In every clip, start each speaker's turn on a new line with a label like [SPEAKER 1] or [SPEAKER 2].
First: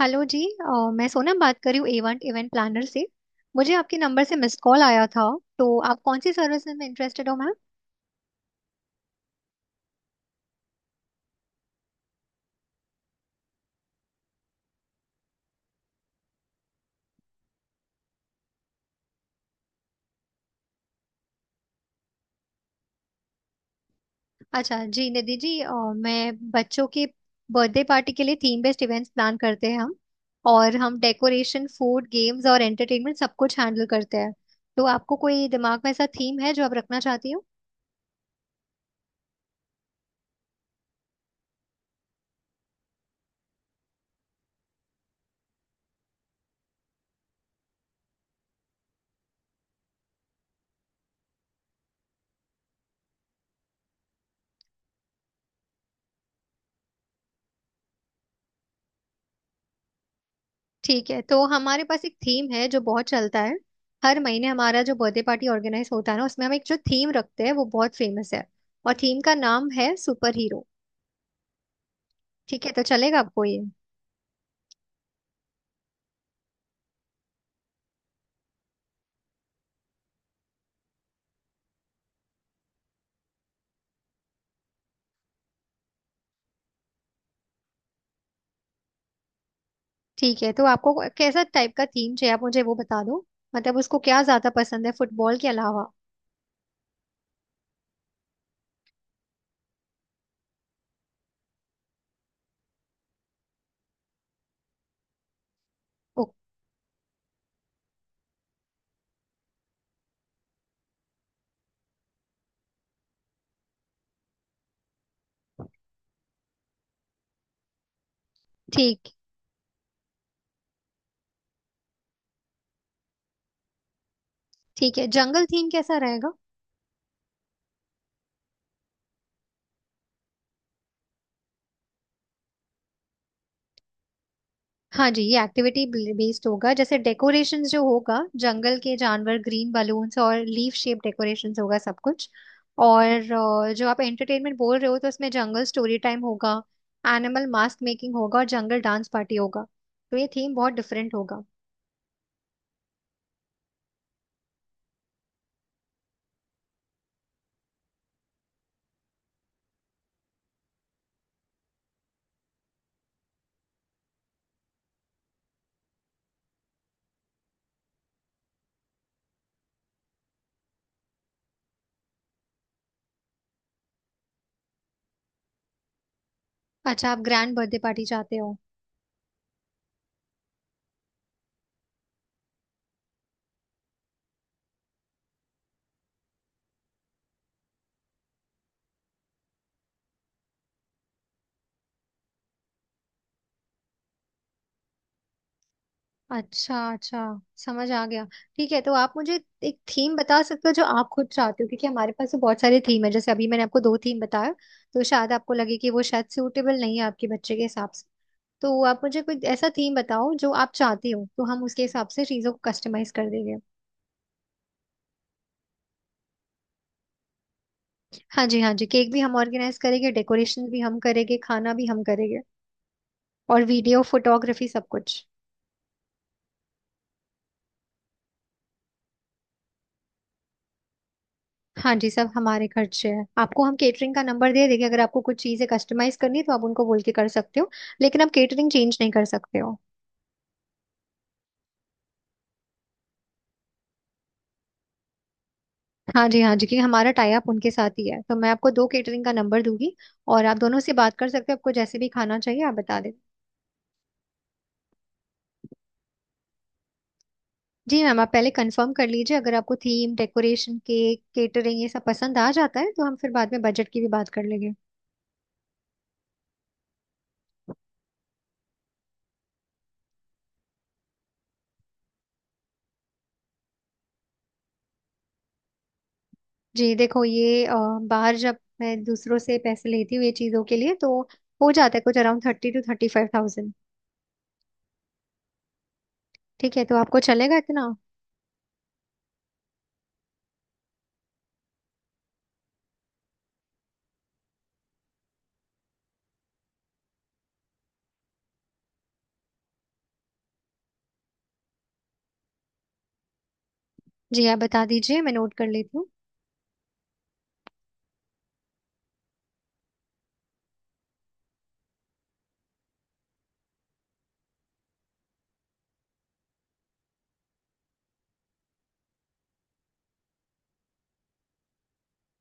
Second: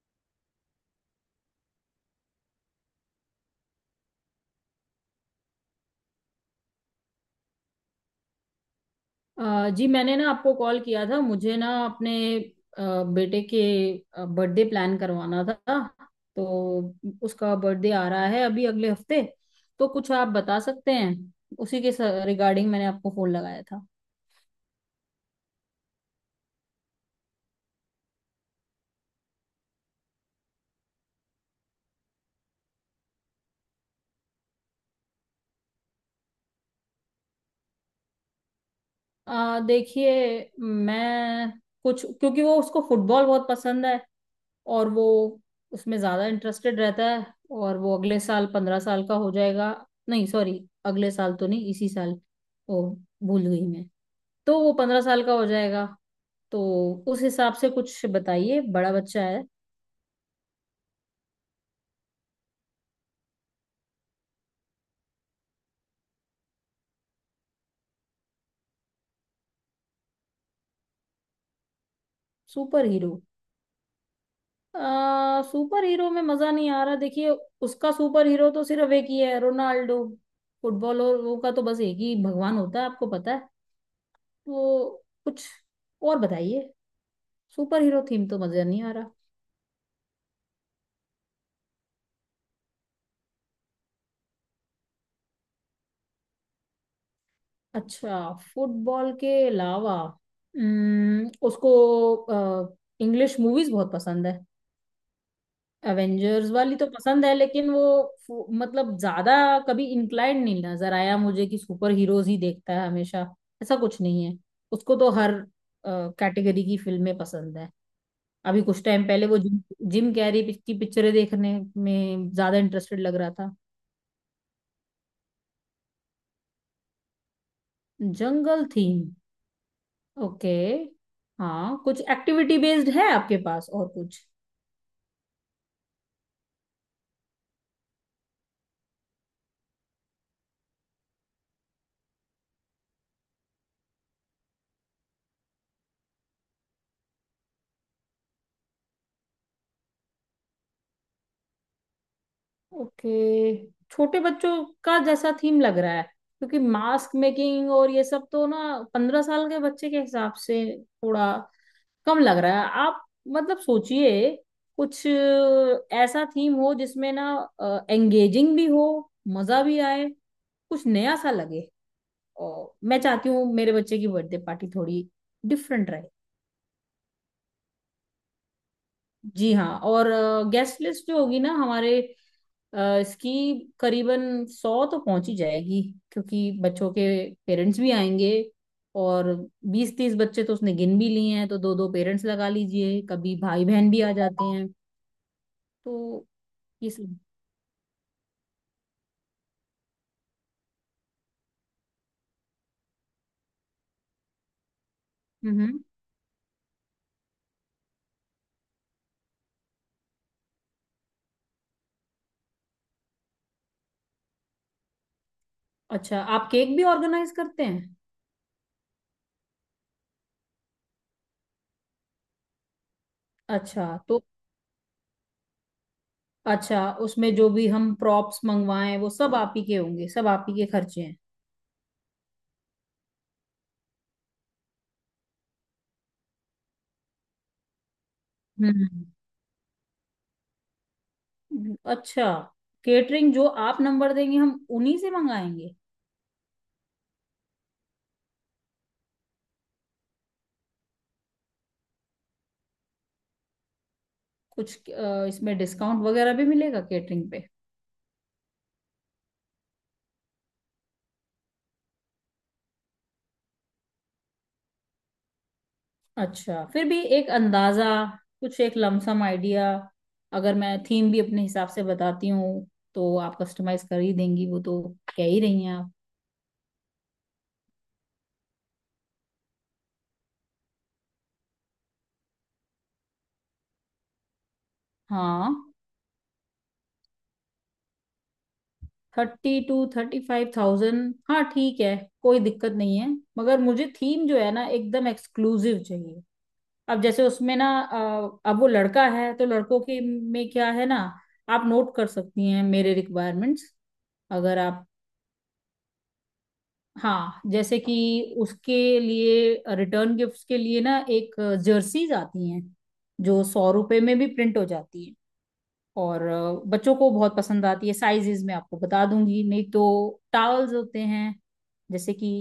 [SPEAKER 1] Hello जी मैं सोनम बात कर रही हूँ इवेंट इवेंट प्लानर से। मुझे आपके नंबर से मिस कॉल आया था। तो आप कौन सी सर्विस में इंटरेस्टेड हो मैम।
[SPEAKER 2] जी, मैंने ना आपको कॉल किया था। मुझे ना अपने बेटे के बर्थडे प्लान करवाना था। तो उसका बर्थडे आ रहा है अभी अगले हफ्ते। तो कुछ आप बता सकते हैं उसी के रिगार्डिंग। मैंने आपको फोन लगाया था।
[SPEAKER 1] अच्छा जी निधि जी, मैं बच्चों के बर्थडे पार्टी के लिए थीम बेस्ड इवेंट्स प्लान करते हैं हम। और हम डेकोरेशन, फूड, गेम्स और एंटरटेनमेंट सब कुछ हैंडल करते हैं। तो आपको कोई दिमाग में ऐसा थीम है जो आप रखना चाहती हो?
[SPEAKER 2] देखिए, मैं कुछ, क्योंकि वो, उसको फुटबॉल बहुत पसंद है और वो उसमें ज़्यादा इंटरेस्टेड रहता है। और वो अगले साल 15 साल का हो जाएगा। नहीं सॉरी, अगले साल तो नहीं, इसी साल। ओ, भूल गई मैं। तो वो 15 साल का हो जाएगा। तो उस हिसाब से कुछ बताइए, बड़ा बच्चा है।
[SPEAKER 1] ठीक है, तो हमारे पास एक थीम है जो बहुत चलता है। हर महीने हमारा जो बर्थडे पार्टी ऑर्गेनाइज होता है ना, उसमें हम एक जो थीम रखते हैं वो बहुत फेमस है। और थीम का नाम है सुपर हीरो। ठीक है, तो
[SPEAKER 2] सुपर हीरो।
[SPEAKER 1] चलेगा आपको ये?
[SPEAKER 2] सुपर हीरो में मजा नहीं आ रहा, देखिए। उसका सुपर हीरो तो सिर्फ एक ही है, रोनाल्डो। फुटबॉलरों का तो बस एक ही भगवान होता है, आपको पता है। तो कुछ और बताइए। सुपर हीरो थीम तो मजा नहीं आ रहा।
[SPEAKER 1] ठीक है, तो आपको कैसा टाइप का थीम चाहिए आप मुझे वो बता दो। मतलब उसको क्या ज्यादा पसंद है फुटबॉल के अलावा?
[SPEAKER 2] अच्छा, फुटबॉल के अलावा उसको इंग्लिश मूवीज बहुत पसंद है।
[SPEAKER 1] ओ,
[SPEAKER 2] एवेंजर्स वाली तो पसंद है, लेकिन वो मतलब ज्यादा कभी इंक्लाइंड नहीं नजर आया मुझे कि सुपर हीरोज ही देखता है हमेशा। ऐसा कुछ नहीं है। उसको तो हर कैटेगरी की फिल्में पसंद है। अभी कुछ टाइम
[SPEAKER 1] ठीक।
[SPEAKER 2] पहले वो जिम जिम कैरी की पिक्चरें देखने में ज्यादा इंटरेस्टेड लग रहा था।
[SPEAKER 1] ठीक है, जंगल थीम कैसा रहेगा?
[SPEAKER 2] जंगल थीम। ओके। हाँ, कुछ एक्टिविटी बेस्ड है आपके पास और कुछ?
[SPEAKER 1] हाँ जी, ये एक्टिविटी बेस्ड होगा। जैसे डेकोरेशंस जो होगा, जंगल के जानवर, ग्रीन बलून्स और लीफ शेप डेकोरेशंस होगा सब कुछ। और जो आप एंटरटेनमेंट बोल रहे हो तो उसमें जंगल स्टोरी टाइम होगा, एनिमल मास्क मेकिंग होगा और जंगल डांस पार्टी होगा। तो ये थीम बहुत डिफरेंट होगा।
[SPEAKER 2] ओके। छोटे बच्चों का जैसा थीम लग रहा है, क्योंकि मास्क मेकिंग और ये सब तो ना 15 साल के बच्चे के हिसाब से थोड़ा कम लग रहा है, आप मतलब सोचिए कुछ ऐसा थीम हो जिसमें ना एंगेजिंग भी हो, मजा भी आए, कुछ नया सा लगे। और मैं चाहती हूँ मेरे बच्चे की बर्थडे पार्टी थोड़ी डिफरेंट रहे।
[SPEAKER 1] अच्छा, आप ग्रैंड बर्थडे पार्टी चाहते हो?
[SPEAKER 2] जी हाँ, और गेस्ट लिस्ट जो होगी ना हमारे इसकी, करीबन 100 तो पहुंच ही जाएगी। क्योंकि बच्चों के पेरेंट्स भी आएंगे, और 20-30 बच्चे तो उसने गिन भी लिए हैं, तो दो दो पेरेंट्स लगा लीजिए, कभी भाई बहन भी आ जाते हैं। तो
[SPEAKER 1] अच्छा,
[SPEAKER 2] ये सब।
[SPEAKER 1] अच्छा, समझ आ गया। ठीक है, तो आप मुझे एक थीम बता सकते हो जो आप खुद चाहते हो, क्योंकि हमारे पास तो बहुत सारे थीम है। जैसे अभी मैंने आपको दो थीम बताया तो शायद आपको लगे
[SPEAKER 2] हम्म।
[SPEAKER 1] कि वो शायद सूटेबल नहीं है आपके बच्चे के हिसाब से। तो आप मुझे कोई ऐसा थीम बताओ जो आप चाहते हो, तो हम उसके हिसाब से चीज़ों को कस्टमाइज कर देंगे।
[SPEAKER 2] अच्छा, आप केक भी ऑर्गेनाइज करते हैं?
[SPEAKER 1] हाँ जी, हाँ जी, केक भी हम ऑर्गेनाइज करेंगे, डेकोरेशन भी हम करेंगे, खाना भी हम करेंगे। और
[SPEAKER 2] अच्छा
[SPEAKER 1] वीडियो
[SPEAKER 2] तो।
[SPEAKER 1] फोटोग्राफी सब कुछ।
[SPEAKER 2] अच्छा, उसमें जो भी हम प्रॉप्स मंगवाएं वो सब आप ही के होंगे, सब आप ही के खर्चे हैं?
[SPEAKER 1] हाँ जी, सब हमारे खर्चे हैं। आपको हम केटरिंग का नंबर दे देंगे, अगर आपको कुछ चीजें कस्टमाइज करनी है तो आप उनको बोल के कर सकते हो। लेकिन आप केटरिंग चेंज
[SPEAKER 2] हम्म,
[SPEAKER 1] नहीं कर सकते हो।
[SPEAKER 2] अच्छा। केटरिंग जो आप नंबर देंगे हम उन्हीं से मंगाएंगे।
[SPEAKER 1] हाँ जी, हाँ जी, क्योंकि हमारा टाई अप उनके साथ ही है, तो मैं आपको दो केटरिंग का नंबर दूंगी। और आप दोनों से बात कर सकते हो, आपको जैसे भी खाना चाहिए आप बता दें।
[SPEAKER 2] कुछ इसमें डिस्काउंट वगैरह भी मिलेगा केटरिंग पे?
[SPEAKER 1] जी मैम, आप पहले कंफर्म कर लीजिए। अगर आपको थीम, डेकोरेशन, केक, केटरिंग ये सब पसंद आ जाता है तो हम फिर बाद में बजट की भी बात कर लेंगे।
[SPEAKER 2] अच्छा, फिर भी एक अंदाजा, कुछ एक लमसम आइडिया? अगर मैं थीम भी अपने हिसाब से बताती हूँ, तो आप कस्टमाइज कर ही देंगी, वो तो कह ही रही हैं आप।
[SPEAKER 1] जी देखो ये बाहर जब मैं दूसरों से पैसे लेती हूँ ये चीज़ों के लिए, तो हो जाता है कुछ around thirty to thirty five thousand.
[SPEAKER 2] हाँ।
[SPEAKER 1] ठीक है, तो आपको चलेगा इतना?
[SPEAKER 2] 32,000-35,000। हाँ ठीक है, कोई दिक्कत नहीं है। मगर मुझे थीम जो है ना, एकदम एक्सक्लूसिव चाहिए। अब जैसे उसमें ना अब वो लड़का है, तो लड़कों के में क्या है ना। आप नोट कर सकती हैं मेरे रिक्वायरमेंट्स,
[SPEAKER 1] जी,
[SPEAKER 2] अगर
[SPEAKER 1] आप बता
[SPEAKER 2] आप।
[SPEAKER 1] दीजिए मैं नोट कर लेती हूँ।
[SPEAKER 2] हाँ जैसे कि उसके लिए रिटर्न गिफ्ट्स के लिए ना, एक जर्सीज आती हैं जो 100 रुपए में भी प्रिंट हो जाती है और बच्चों को बहुत पसंद आती है, साइजेस मैं आपको बता दूंगी। नहीं तो टावल्स होते हैं, जैसे कि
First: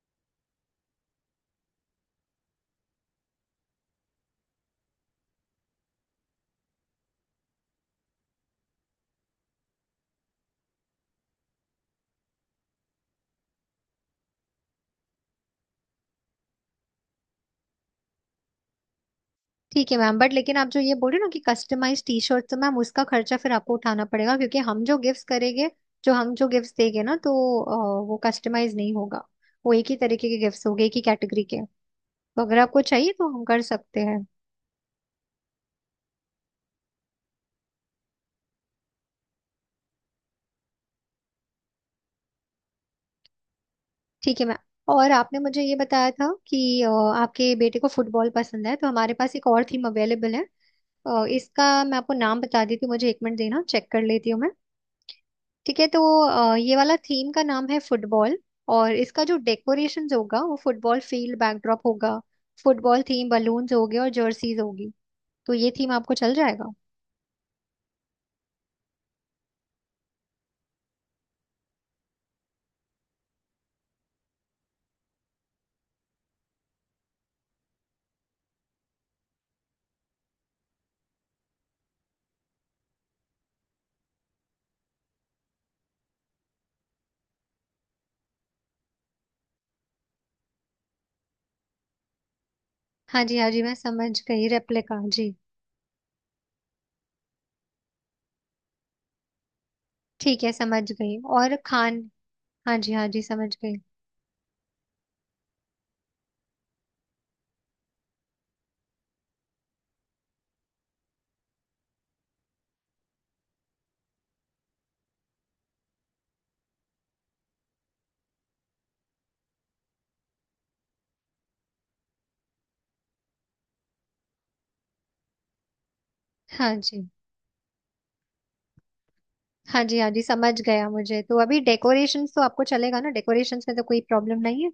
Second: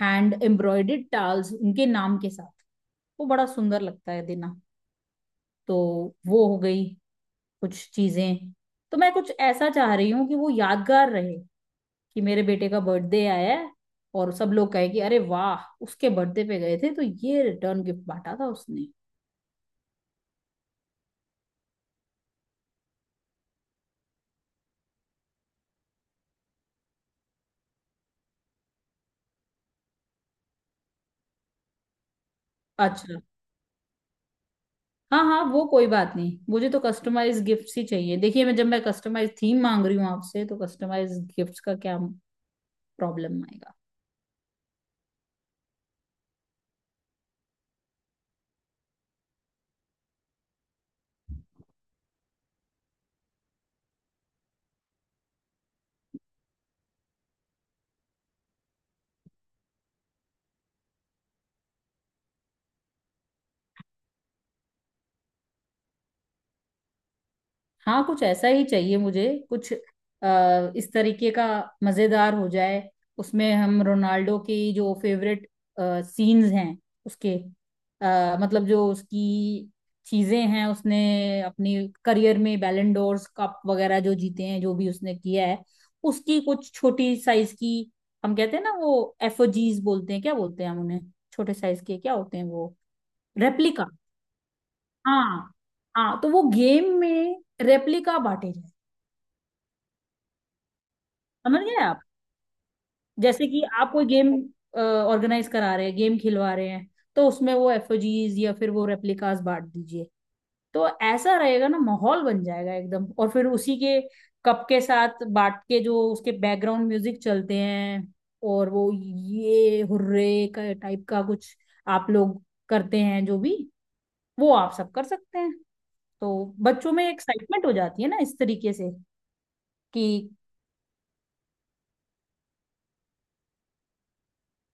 [SPEAKER 2] हैंड एम्ब्रॉयडेड टावल्स उनके नाम के साथ, वो बड़ा सुंदर लगता है देना। तो वो हो गई कुछ चीजें। तो मैं कुछ ऐसा चाह रही हूँ कि वो यादगार रहे, कि मेरे बेटे का बर्थडे आया है और सब लोग कहे कि अरे वाह, उसके बर्थडे पे गए थे तो ये रिटर्न गिफ्ट बांटा था उसने।
[SPEAKER 1] ठीक है मैम, बट लेकिन आप जो ये बोल रहे हो ना कि कस्टमाइज टी शर्ट, तो मैम उसका खर्चा फिर आपको उठाना पड़ेगा। क्योंकि हम जो गिफ्ट करेंगे, जो हम जो गिफ्ट देंगे ना तो वो कस्टमाइज नहीं होगा। वो एक ही तरीके के गिफ्ट होंगे, एक ही कैटेगरी के। तो अगर आपको चाहिए
[SPEAKER 2] अच्छा।
[SPEAKER 1] तो हम कर सकते हैं।
[SPEAKER 2] हाँ हाँ, वो कोई बात नहीं, मुझे तो कस्टमाइज गिफ्ट्स ही चाहिए। देखिए, मैं जब मैं कस्टमाइज थीम मांग रही हूँ आपसे, तो कस्टमाइज गिफ्ट्स का क्या प्रॉब्लम आएगा?
[SPEAKER 1] ठीक है मैम। और आपने मुझे ये बताया था कि आपके बेटे को फुटबॉल पसंद है, तो हमारे पास एक और थीम अवेलेबल है। इसका मैं आपको नाम बता देती हूँ, मुझे एक मिनट देना चेक कर लेती हूँ मैं। ठीक है, तो ये वाला थीम का नाम है फुटबॉल। और इसका जो डेकोरेशन होगा वो फुटबॉल फील्ड बैकड्रॉप होगा, फुटबॉल थीम बलून्स होंगे और जर्सीज होगी। तो ये थीम आपको चल जाएगा।
[SPEAKER 2] हाँ, कुछ ऐसा ही चाहिए मुझे, कुछ इस तरीके का, मजेदार हो जाए। उसमें हम रोनाल्डो की जो फेवरेट सीन्स हैं उसके, मतलब जो उसकी चीजें हैं, उसने अपनी करियर में बैलन डोर्स कप वगैरह जो जीते हैं, जो भी उसने किया है, उसकी कुछ छोटी साइज की, हम कहते हैं ना वो एफओजीज बोलते हैं, क्या बोलते हैं हम उन्हें, छोटे साइज के क्या होते हैं वो।
[SPEAKER 1] हाँ जी, हाँ जी, मैं
[SPEAKER 2] रेप्लिका।
[SPEAKER 1] समझ गई, रेप्लिका जी।
[SPEAKER 2] हाँ। हाँ, तो वो गेम में रेप्लिका बांटे जाए।
[SPEAKER 1] ठीक है, समझ गई। और
[SPEAKER 2] समझ गए आप?
[SPEAKER 1] खान? हाँ जी, हाँ जी,
[SPEAKER 2] जैसे
[SPEAKER 1] समझ
[SPEAKER 2] कि
[SPEAKER 1] गई।
[SPEAKER 2] आप कोई गेम ऑर्गेनाइज करा रहे हैं, गेम खिलवा रहे हैं, तो उसमें वो एफओजीज या फिर वो रेप्लिकास बांट दीजिए, तो ऐसा रहेगा ना, माहौल बन जाएगा एकदम। और फिर उसी के कप के साथ बांट के जो उसके बैकग्राउंड म्यूजिक चलते हैं, और वो ये हुर्रे का टाइप का कुछ आप लोग करते हैं, जो भी, वो आप सब कर सकते हैं। तो
[SPEAKER 1] हाँ
[SPEAKER 2] बच्चों में
[SPEAKER 1] जी,
[SPEAKER 2] एक्साइटमेंट हो जाती है ना इस तरीके से।
[SPEAKER 1] हाँ जी,
[SPEAKER 2] कि
[SPEAKER 1] हाँ जी, समझ गया। मुझे तो अभी डेकोरेशंस तो आपको चलेगा ना, डेकोरेशंस में तो कोई प्रॉब्लम नहीं है?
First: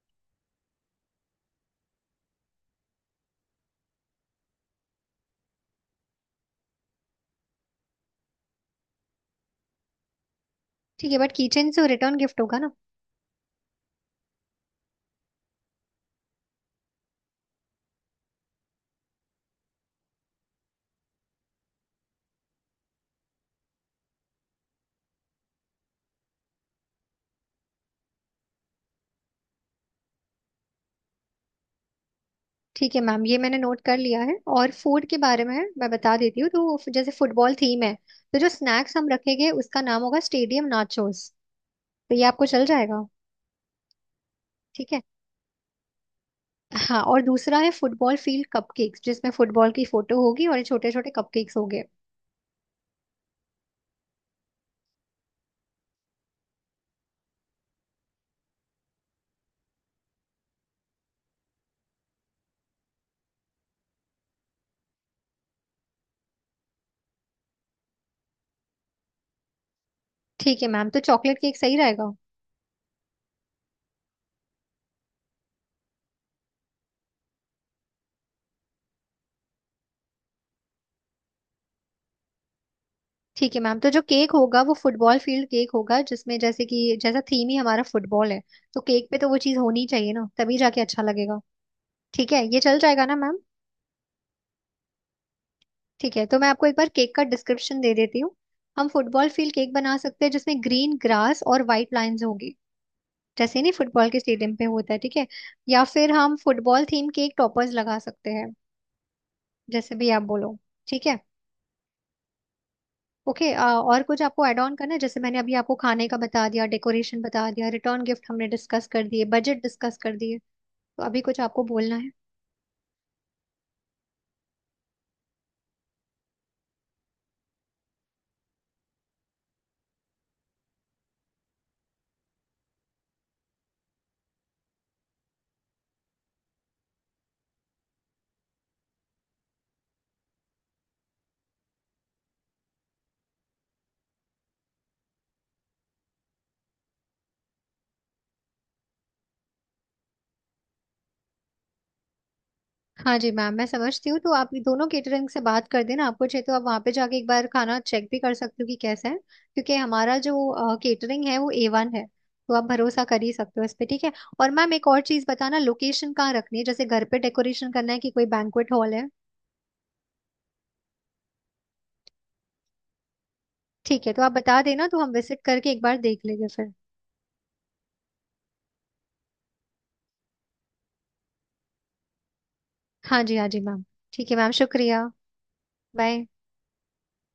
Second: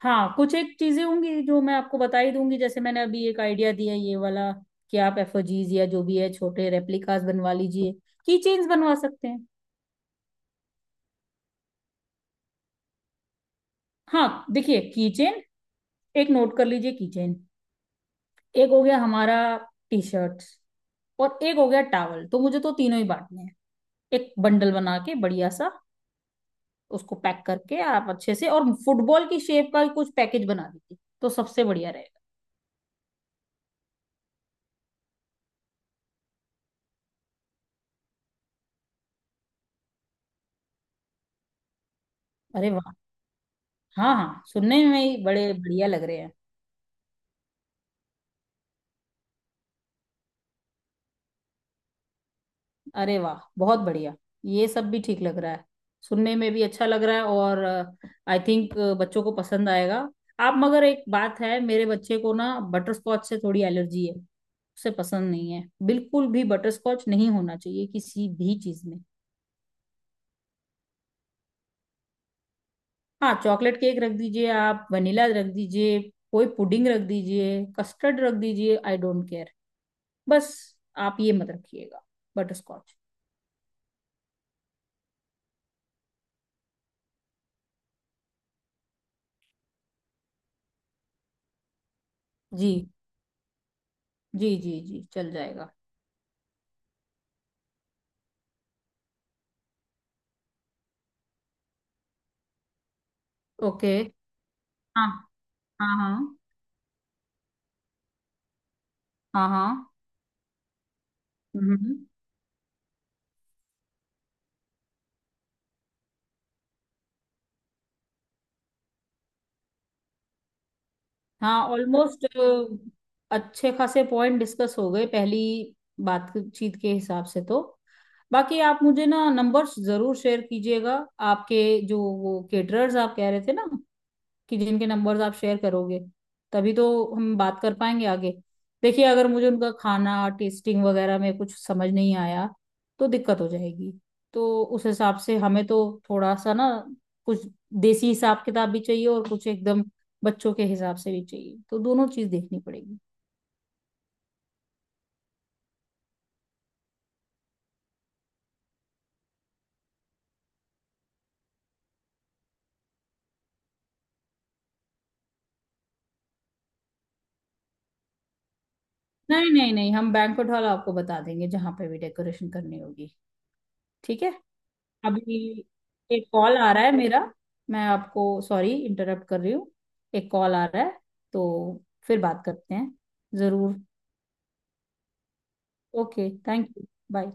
[SPEAKER 2] हाँ, कुछ एक चीजें होंगी जो मैं आपको बता ही दूंगी, जैसे मैंने अभी एक आइडिया दिया ये वाला, कि आप एफओजीज या जो भी है छोटे रेप्लिकास बनवा लीजिए, की चेन्स बनवा सकते हैं।
[SPEAKER 1] ठीक है, बट किचन से रिटर्न गिफ्ट होगा ना।
[SPEAKER 2] हाँ देखिए, की चेन, एक नोट कर लीजिए, की चेन एक हो गया हमारा, टी शर्ट और एक हो गया टॉवल, तो मुझे तो तीनों ही बांटने हैं, एक बंडल बना के बढ़िया सा उसको पैक करके, आप अच्छे से और फुटबॉल की शेप का कुछ पैकेज बना दीजिए, तो सबसे बढ़िया रहेगा।
[SPEAKER 1] ठीक है मैम, ये मैंने नोट कर लिया है। और फूड के बारे में मैं बता देती हूँ, तो जैसे फुटबॉल थीम है, तो जो स्नैक्स हम रखेंगे उसका नाम होगा स्टेडियम नाचोस। तो ये आपको चल
[SPEAKER 2] अरे वाह!
[SPEAKER 1] जाएगा?
[SPEAKER 2] हाँ हाँ, सुनने
[SPEAKER 1] ठीक
[SPEAKER 2] में
[SPEAKER 1] है।
[SPEAKER 2] ही बड़े बढ़िया लग रहे हैं।
[SPEAKER 1] हाँ, और दूसरा है फुटबॉल फील्ड कपकेक्स, जिसमें फुटबॉल की फोटो होगी और छोटे छोटे कपकेक्स होंगे।
[SPEAKER 2] अरे वाह, बहुत बढ़िया, ये सब भी ठीक लग रहा है, सुनने में भी अच्छा लग रहा है। और आई थिंक बच्चों को पसंद आएगा। आप, मगर एक बात है, मेरे बच्चे को ना बटर स्कॉच से थोड़ी एलर्जी है, उसे पसंद नहीं है बिल्कुल भी, बटर स्कॉच नहीं होना चाहिए किसी भी चीज में।
[SPEAKER 1] ठीक है मैम, तो चॉकलेट केक सही रहेगा।
[SPEAKER 2] हाँ, चॉकलेट केक रख दीजिए, आप वनीला रख दीजिए, कोई पुडिंग रख दीजिए, कस्टर्ड रख दीजिए, आई डोंट केयर। बस आप ये मत रखिएगा, बटर स्कॉच।
[SPEAKER 1] ठीक है मैम, तो जो केक होगा वो फुटबॉल फील्ड केक होगा। जिसमें जैसे कि जैसा थीम ही हमारा फुटबॉल है, तो केक पे तो वो चीज़ होनी चाहिए ना, तभी जाके अच्छा लगेगा। ठीक है, ये
[SPEAKER 2] जी
[SPEAKER 1] चल जाएगा ना मैम?
[SPEAKER 2] जी जी जी चल जाएगा।
[SPEAKER 1] ठीक है, तो मैं आपको एक बार केक का डिस्क्रिप्शन दे देती हूँ। हम फुटबॉल फील्ड केक बना सकते हैं जिसमें ग्रीन ग्रास और वाइट लाइंस होगी, जैसे नहीं
[SPEAKER 2] ओके।
[SPEAKER 1] फुटबॉल के स्टेडियम पे होता है,
[SPEAKER 2] हाँ
[SPEAKER 1] ठीक है? या
[SPEAKER 2] हाँ।
[SPEAKER 1] फिर हम
[SPEAKER 2] हाँ
[SPEAKER 1] फुटबॉल थीम के एक टॉपर्स लगा सकते हैं,
[SPEAKER 2] हाँ हाँ।
[SPEAKER 1] जैसे भी आप बोलो। ठीक है।
[SPEAKER 2] हम्म।
[SPEAKER 1] ओके, और कुछ आपको ऐड ऑन करना है? जैसे मैंने अभी आपको खाने का बता दिया, डेकोरेशन बता दिया, रिटर्न गिफ्ट हमने डिस्कस कर दिए, बजट डिस्कस कर दिए। तो अभी कुछ
[SPEAKER 2] हाँ,
[SPEAKER 1] आपको बोलना है?
[SPEAKER 2] ऑलमोस्ट अच्छे खासे पॉइंट डिस्कस हो गए पहली बातचीत के हिसाब से, तो बाकी आप मुझे ना नंबर्स जरूर शेयर कीजिएगा आपके, जो वो केटरर्स आप कह रहे थे ना, कि जिनके नंबर्स आप शेयर करोगे तभी तो हम बात कर पाएंगे आगे। देखिए, अगर मुझे उनका खाना टेस्टिंग वगैरह में कुछ समझ नहीं आया, तो दिक्कत हो जाएगी। तो उस हिसाब से हमें तो थोड़ा सा ना कुछ देसी हिसाब किताब भी चाहिए, और कुछ एकदम बच्चों के हिसाब से भी चाहिए, तो दोनों चीज देखनी पड़ेगी।
[SPEAKER 1] हाँ जी मैम, मैं समझती हूँ। तो आप ये दोनों केटरिंग से बात कर देना, आपको चाहिए तो आप वहाँ पे जाके एक बार खाना चेक भी कर सकते हो कि कैसा है। क्योंकि हमारा जो केटरिंग है वो A1 है, तो आप भरोसा कर ही सकते हो इस पे, ठीक है? और मैम एक और चीज़ बताना, लोकेशन कहाँ रखनी है? जैसे घर पे डेकोरेशन करना है कि कोई बैंक्वेट हॉल है?
[SPEAKER 2] नहीं नहीं नहीं, हम बैंक्वेट हॉल आपको बता देंगे जहाँ पे भी डेकोरेशन करनी होगी।
[SPEAKER 1] ठीक है, तो
[SPEAKER 2] ठीक है।
[SPEAKER 1] आप बता देना, तो हम विजिट
[SPEAKER 2] अभी
[SPEAKER 1] करके एक बार देख
[SPEAKER 2] एक
[SPEAKER 1] लेंगे
[SPEAKER 2] कॉल आ
[SPEAKER 1] फिर।
[SPEAKER 2] रहा है मेरा, मैं आपको सॉरी इंटरप्ट कर रही हूँ, एक कॉल आ रहा है, तो फिर बात करते हैं।
[SPEAKER 1] हाँ जी, हाँ जी
[SPEAKER 2] जरूर।
[SPEAKER 1] मैम। ठीक है मैम, शुक्रिया। Bye.
[SPEAKER 2] Okay, thank you. Bye.